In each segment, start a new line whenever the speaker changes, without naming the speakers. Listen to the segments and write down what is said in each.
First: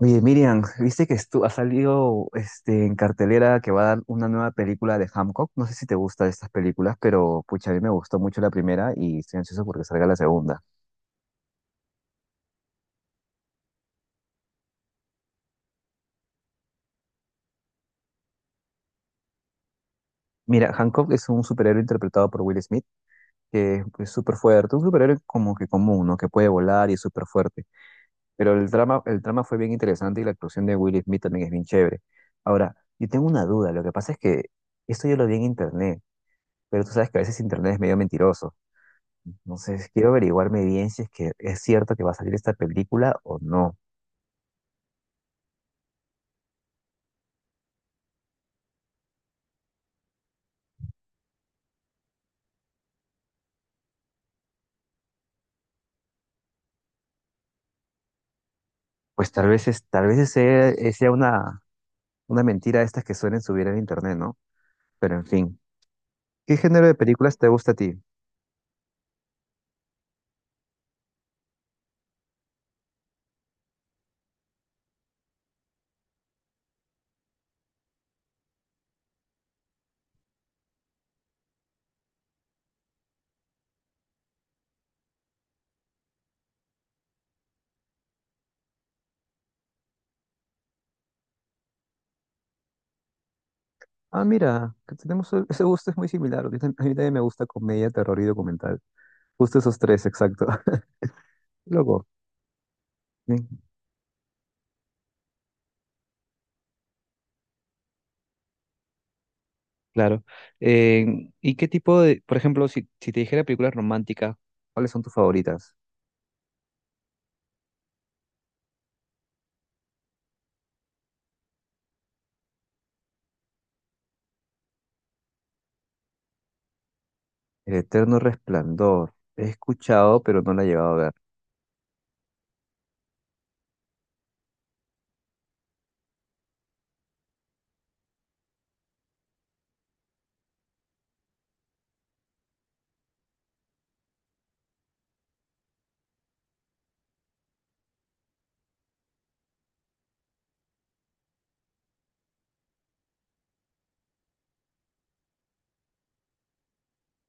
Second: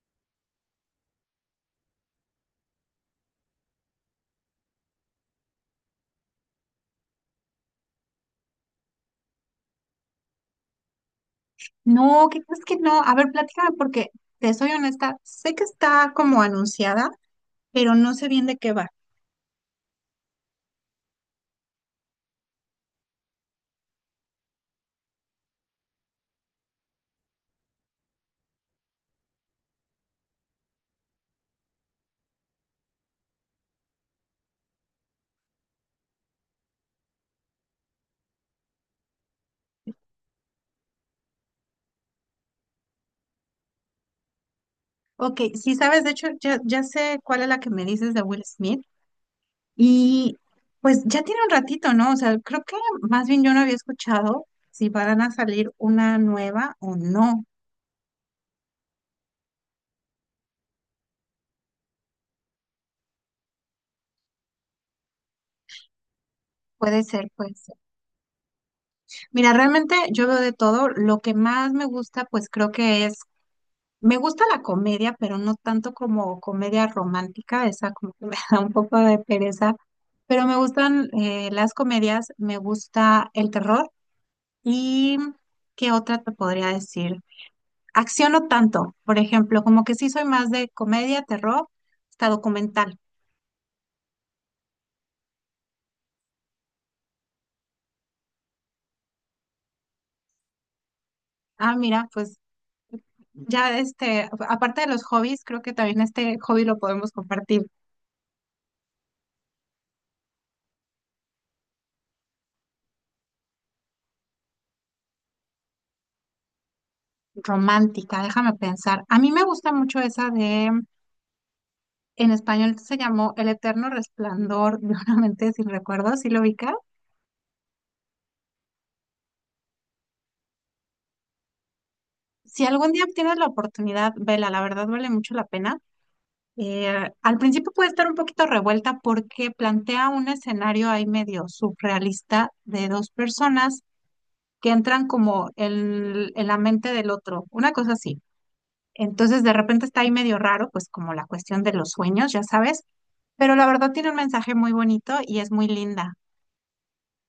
Oye, Miriam, viste que ha salido en cartelera que va a dar una nueva película de Hancock. No sé si te gustan estas películas, pero pucha, a mí me gustó mucho la primera y estoy ansioso porque salga la segunda.
No, ¿qué crees que no? A ver, platícame porque te soy honesta, sé que está como anunciada, pero no sé bien de qué va.
Mira, Hancock es un superhéroe interpretado por Will Smith, que es súper fuerte, un superhéroe como que común, ¿no? Que puede volar y es súper fuerte. Pero el drama fue bien interesante y la actuación de Will Smith también es bien chévere. Ahora, yo tengo una duda, lo que pasa es que esto yo lo vi en internet, pero tú sabes que a veces internet es medio mentiroso. Entonces, quiero averiguarme bien si es que es cierto que va a salir esta película o no.
Ok, sí sabes, de hecho ya sé cuál es la que me dices de Will Smith y pues ya tiene un ratito, ¿no? O sea, creo que más bien yo no había escuchado si van a salir una nueva o no.
Pues tal vez, es, tal vez sea, sea una mentira estas que suelen subir en internet, ¿no? Pero en fin, ¿qué género de
Puede ser,
películas te
puede
gusta a
ser.
ti?
Mira, realmente yo veo de todo. Lo que más me gusta, pues creo que es... Me gusta la comedia, pero no tanto como comedia romántica, esa como que me da un poco de pereza, pero me gustan las comedias, me gusta el terror y ¿qué otra te podría decir? Acción no tanto, por ejemplo, como que sí soy más de comedia, terror, hasta documental.
Ah, mira, que tenemos ese gusto es muy similar. A mí a mí también me gusta comedia, terror y documental. Justo esos tres, exacto.
Ah,
Loco.
mira, pues
Sí.
ya este, aparte de los hobbies, creo que también este hobby lo podemos compartir,
Claro. ¿Y qué tipo de, por ejemplo, si, si te dijera películas románticas, ¿cuáles son tus favoritas?
romántica, déjame pensar. A mí me gusta mucho esa de... En español se llamó El Eterno Resplandor de una mente sin recuerdos, ¿sí lo ubicas?
El Eterno Resplandor. He escuchado, pero no la he llevado a ver.
Si algún día tienes la oportunidad, vela, la verdad vale mucho la pena. Al principio puede estar un poquito revuelta porque plantea un escenario ahí medio surrealista de dos personas que entran como en la mente del otro, una cosa así. Entonces de repente está ahí medio raro, pues como la cuestión de los sueños, ya sabes, pero la verdad tiene un mensaje muy bonito y es muy linda.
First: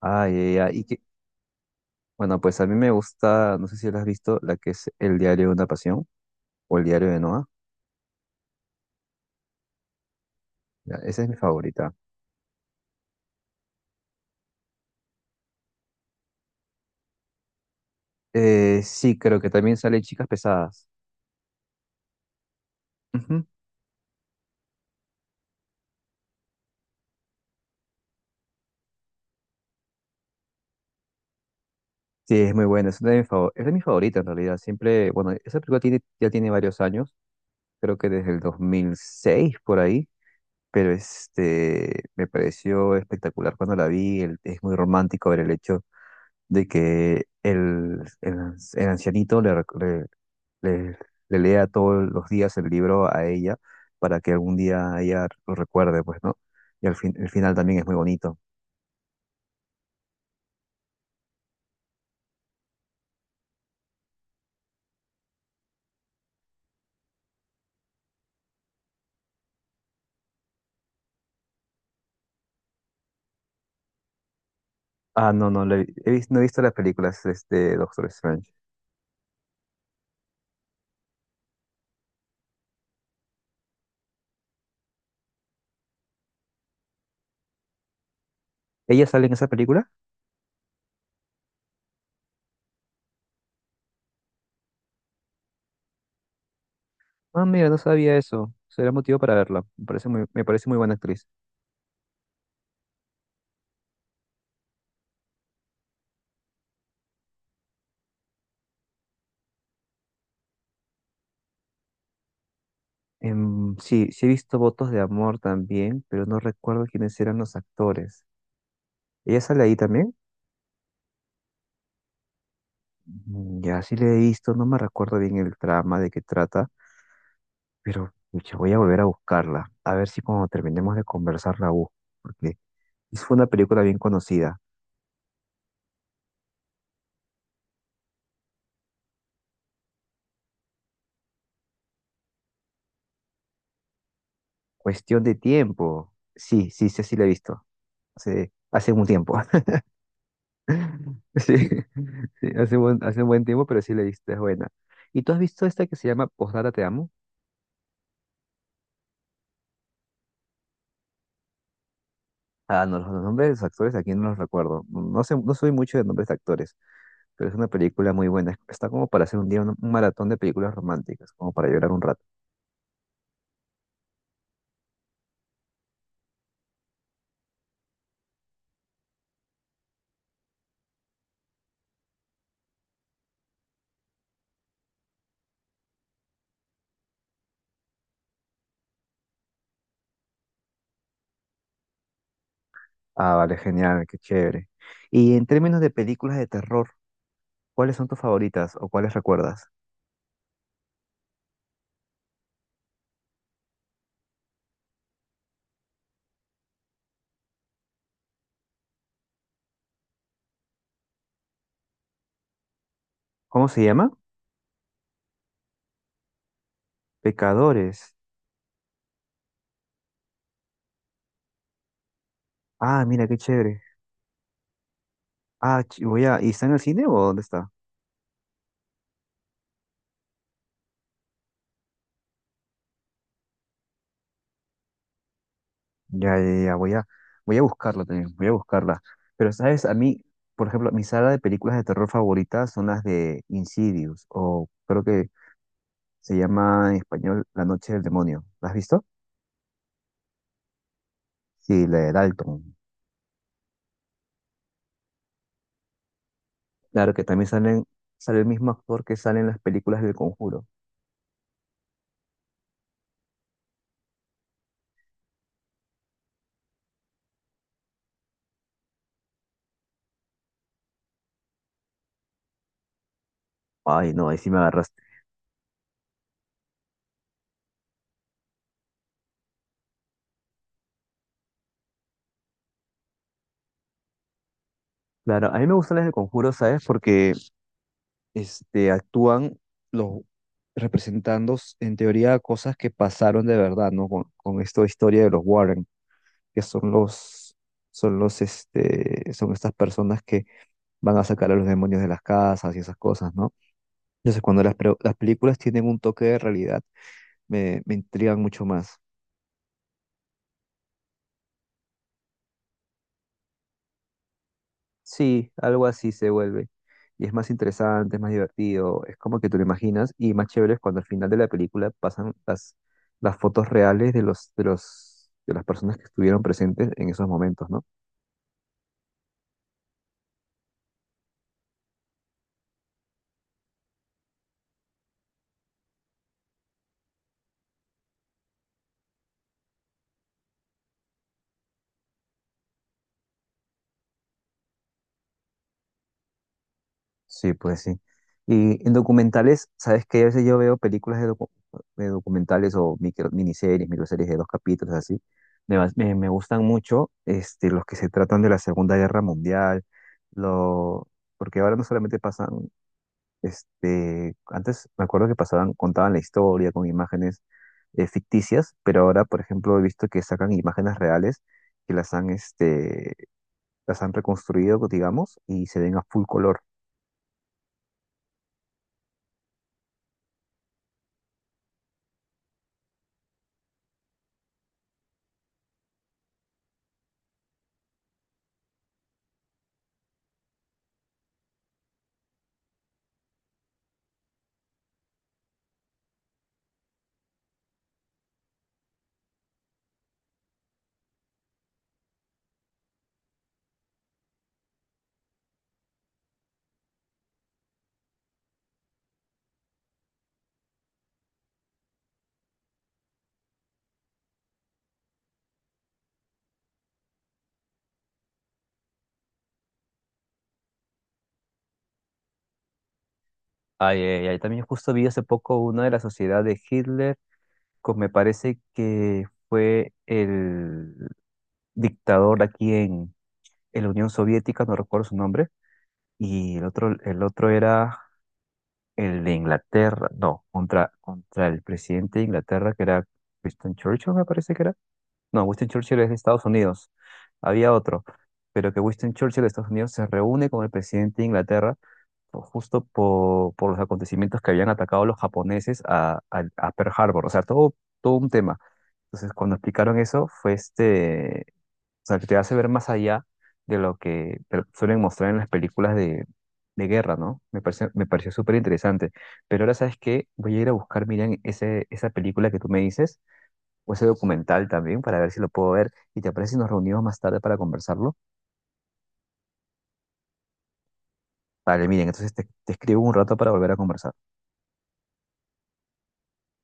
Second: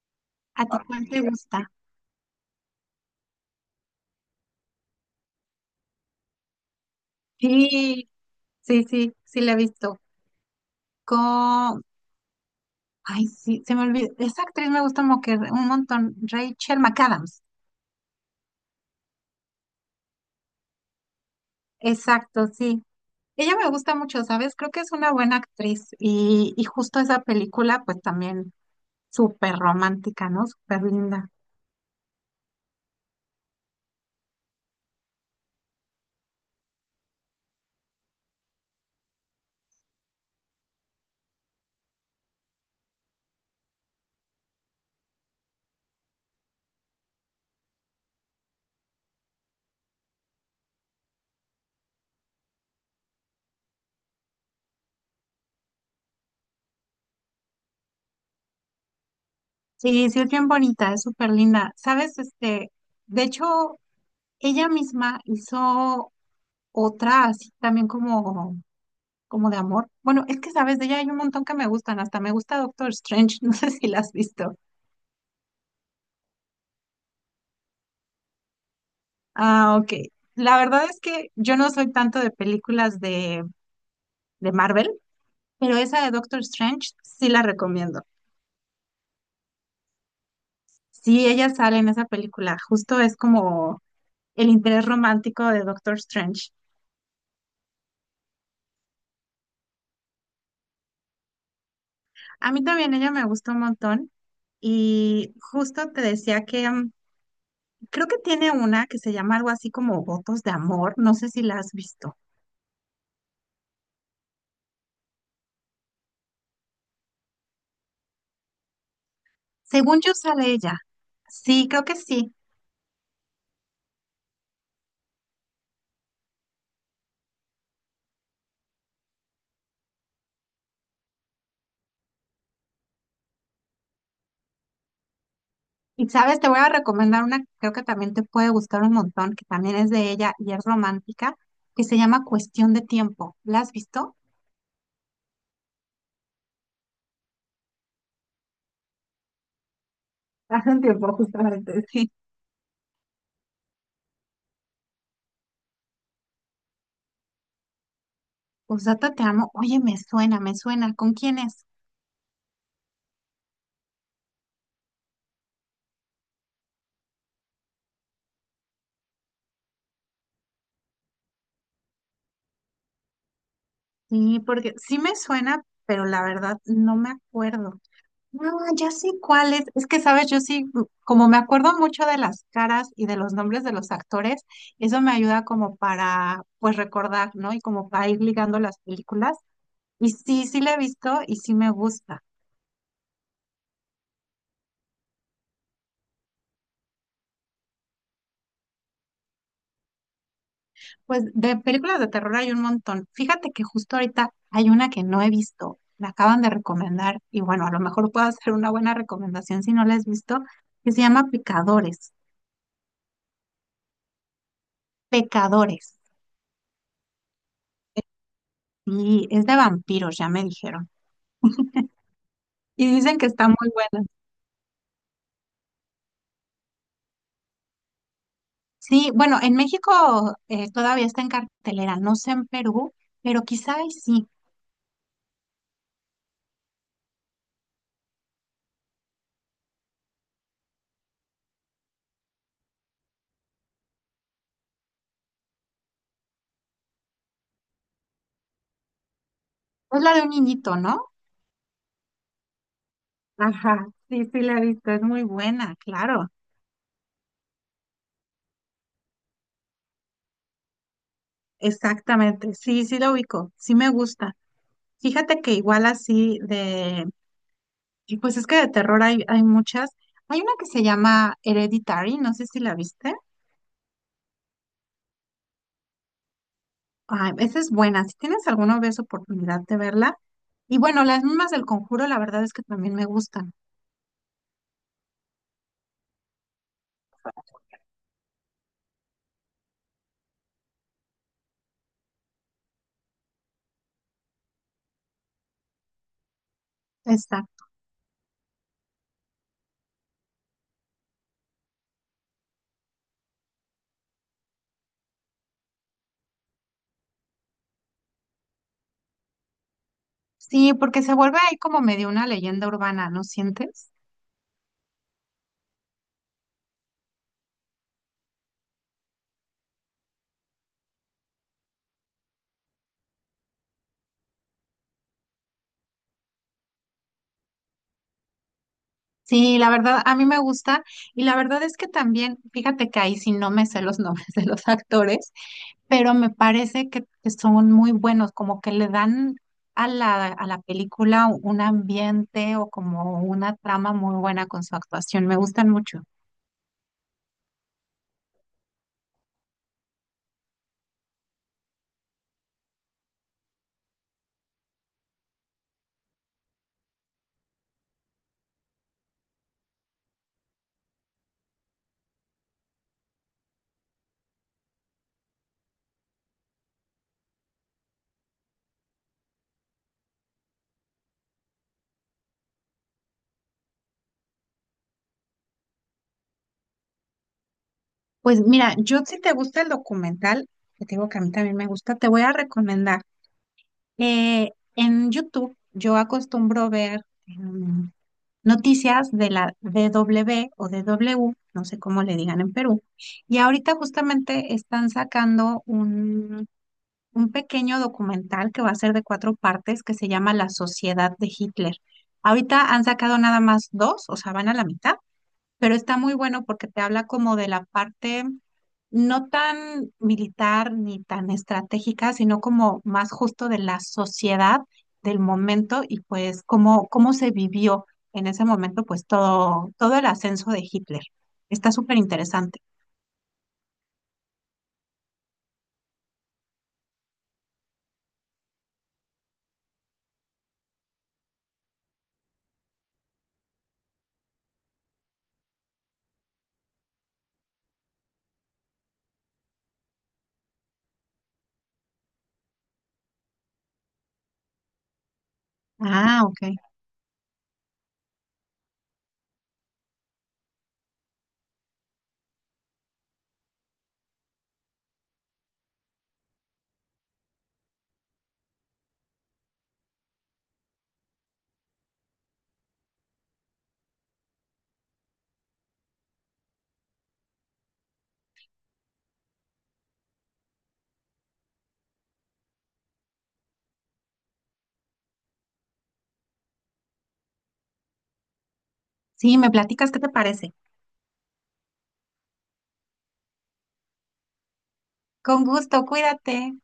Ah, ya,
¿A
ya,
ti ah,
y que,
cuál te gusta?
bueno, pues a mí me gusta, no sé si la has visto, la que es El Diario de una Pasión o El Diario de Noah.
Sí, sí, sí, sí la he visto.
Ya, esa es mi
Con...
favorita.
Ay, sí, se me olvidó. Esa actriz me gusta que un montón. Rachel McAdams.
Sí, creo que también sale Chicas Pesadas.
Exacto, sí.
Ujú.
Ella me gusta mucho, ¿sabes? Creo que es una buena actriz. Y justo esa película, pues también súper romántica, ¿no? Súper linda.
Sí, es muy buena, es una de mis es de mis favoritas en realidad. Siempre, bueno, esa película tiene, ya tiene varios años, creo que desde el 2006 por ahí, pero me pareció espectacular cuando la vi. Es muy romántico ver el hecho de que el ancianito le, rec- le- le, le lea todos los días el libro a ella para que algún día ella lo recuerde, pues, ¿no? Y al fin, el final también es muy bonito.
Sí, sí, es bien bonita, es súper linda. ¿Sabes? Este, de hecho, ella misma hizo otra así también como... como de amor. Bueno, es que sabes, de ella hay un montón que me gustan, hasta me gusta Doctor Strange, no sé si la has visto.
Ah, no, no, no he visto las películas de este Doctor Strange.
Ah, ok. La verdad es que yo no soy tanto de películas de Marvel, pero esa de Doctor Strange sí la recomiendo.
¿Ella sale en esa película?
Sí, ella sale en esa película, justo es como el interés romántico de Doctor Strange.
Ah, mira, no sabía eso. Será motivo para verla. Me parece muy buena actriz.
A mí también ella me gustó un montón y justo te decía que creo que tiene una que se llama algo así como Votos de Amor, no sé si la has visto.
Sí, sí he visto Votos de Amor también, pero no recuerdo quiénes eran los actores. ¿Ella sale ahí
Según
también?
yo sale ella. Sí, creo que sí.
Ya sí le he visto, no me recuerdo bien el trama de qué trata. Pero pucha, voy a volver a buscarla, a ver si cuando terminemos de conversar la busco, porque fue una película bien conocida.
Y sabes, te voy a recomendar una que creo que también te puede gustar un montón, que también es de ella y es romántica, que se llama Cuestión de Tiempo. ¿La has visto?
Cuestión de tiempo. Sí, sí, sí, sí la he visto. Hace, hace un tiempo.
Hace un tiempo,
Sí,
justamente. Sí.
sí, hace buen, hace un buen tiempo, pero sí la he visto, es buena. ¿Y tú has visto esta que se llama Postdata Te Amo?
Posdata, te amo. Oye, me suena, me suena. ¿Con quién es?
Ah, no, los nombres de los actores aquí no los recuerdo. No sé, no soy mucho de nombres de actores, pero es una película muy buena. Está como para hacer un día un maratón de películas románticas, como para llorar un rato.
Sí, porque sí me suena, pero la verdad no me acuerdo. No, ya sé cuál es. Es que, sabes, yo sí, como me acuerdo mucho de las caras y de los nombres de los actores, eso me ayuda como para, pues, recordar, ¿no? Y como para ir ligando las películas. Y sí, sí la he visto y sí me gusta.
Ah, vale, genial, qué chévere. Y en términos de películas de terror, ¿cuáles son tus favoritas o cuáles recuerdas?
Pues de películas de terror hay un montón. Fíjate que justo ahorita hay una que no he visto. Me acaban de recomendar y bueno, a lo mejor puedo hacer una buena recomendación si no la has visto, que se llama Pecadores.
¿Cómo se llama?
Pecadores.
Pecadores.
Y es de vampiros, ya me dijeron. Y
Ah,
dicen
mira,
que
qué
está muy
chévere.
buena.
Voy a... ¿Y está en el cine o dónde está?
Sí, bueno, en México todavía está en cartelera, no sé en Perú, pero quizá ahí sí.
Ya, ya, ya, voy a, voy a buscarla también, voy a buscarla. Pero, ¿sabes? A mí, por ejemplo, mi saga de películas de terror favoritas son las de Insidious, o creo que se llama en español La Noche del Demonio. ¿La has visto?
Es la de un niñito, ¿no?
Sí, la de Dalton.
Ajá, sí, sí la he visto, es muy buena, claro.
Claro que también salen, sale el mismo actor que sale en las películas del Conjuro.
Exactamente, sí, sí la ubico, sí me gusta. Fíjate que igual así de, y pues es que de terror hay, hay muchas. Hay una que se llama Hereditary, no sé si la viste.
Ay, no, ahí sí me agarraste.
Ay, esa es buena, si tienes alguna vez oportunidad de verla. Y bueno, las mismas del Conjuro, la verdad es que también me gustan.
Claro, a mí me gustan las de Conjuro, ¿sabes? Porque actúan los representando, en teoría, cosas que pasaron de verdad, ¿no? Con esta historia de los Warren, que son los, son los, son estas personas que van a sacar a los demonios de las casas y esas cosas, ¿no? Entonces, cuando las, las películas tienen un toque de realidad, me intrigan mucho más.
Sí, porque se vuelve ahí como medio una leyenda urbana, ¿no sientes?
Sí, algo así se vuelve. Y es más interesante, es más divertido, es como que tú lo imaginas y más chévere es cuando al final de la película pasan las fotos reales de los, de los, de las personas que estuvieron presentes en esos momentos, ¿no?
Sí, la verdad, a mí me gusta y la verdad es que también, fíjate que ahí sí no me sé los nombres de los actores, pero me parece que son muy buenos, como que le dan a a la película un ambiente o como una trama muy buena con su actuación, me gustan mucho.
Sí, pues sí. Y en documentales, ¿sabes qué? A veces yo veo películas de, de documentales o micro, miniseries, microseries de 2 capítulos así. Me gustan mucho los que se tratan de la Segunda Guerra Mundial, lo, porque ahora no solamente pasan. Antes me acuerdo que pasaban, contaban la historia con imágenes ficticias, pero ahora, por ejemplo, he visto que sacan imágenes reales que las han, las han reconstruido, digamos, y se ven a full color.
Pues mira, yo si te gusta el documental, que te digo que a mí también me gusta, te voy a recomendar. En YouTube yo acostumbro ver... noticias de la DW o DW, no sé cómo le digan en Perú, y ahorita justamente están sacando un pequeño documental que va a ser de cuatro partes que se llama La Sociedad de Hitler. Ahorita han sacado nada más dos, o sea, van a la mitad, pero está muy bueno porque te habla como de la parte no tan militar ni tan estratégica, sino como más justo de la sociedad del momento y pues cómo, cómo se vivió en ese momento pues todo, todo el ascenso de Hitler. Está súper interesante.
Ay, ay, ay, también justo vi hace poco una de la sociedad de Hitler, que me parece que fue el dictador aquí en la Unión Soviética, no recuerdo su nombre, y el otro era el de Inglaterra, no, contra, contra el presidente de Inglaterra, que era Winston Churchill, me parece que era. No, Winston Churchill es de
Ah, ok.
Estados Unidos. Había otro, pero que Winston Churchill de Estados Unidos se reúne con el presidente de Inglaterra justo por los acontecimientos que habían atacado los japoneses a, a Pearl Harbor, o sea, todo, todo un tema. Entonces, cuando explicaron eso, fue o sea, que te hace ver más allá de lo que te suelen mostrar en las películas de guerra, ¿no? Me pareció súper interesante. Pero ahora, ¿sabes qué? Voy a ir a buscar, Miriam, ese, esa película que tú me dices, o ese documental también, para ver si lo puedo ver. ¿Y te parece si nos reunimos más tarde para conversarlo?
Sí, me platicas qué te parece.
Vale, Miriam, entonces te escribo un rato para volver a conversar.
Con gusto, cuídate.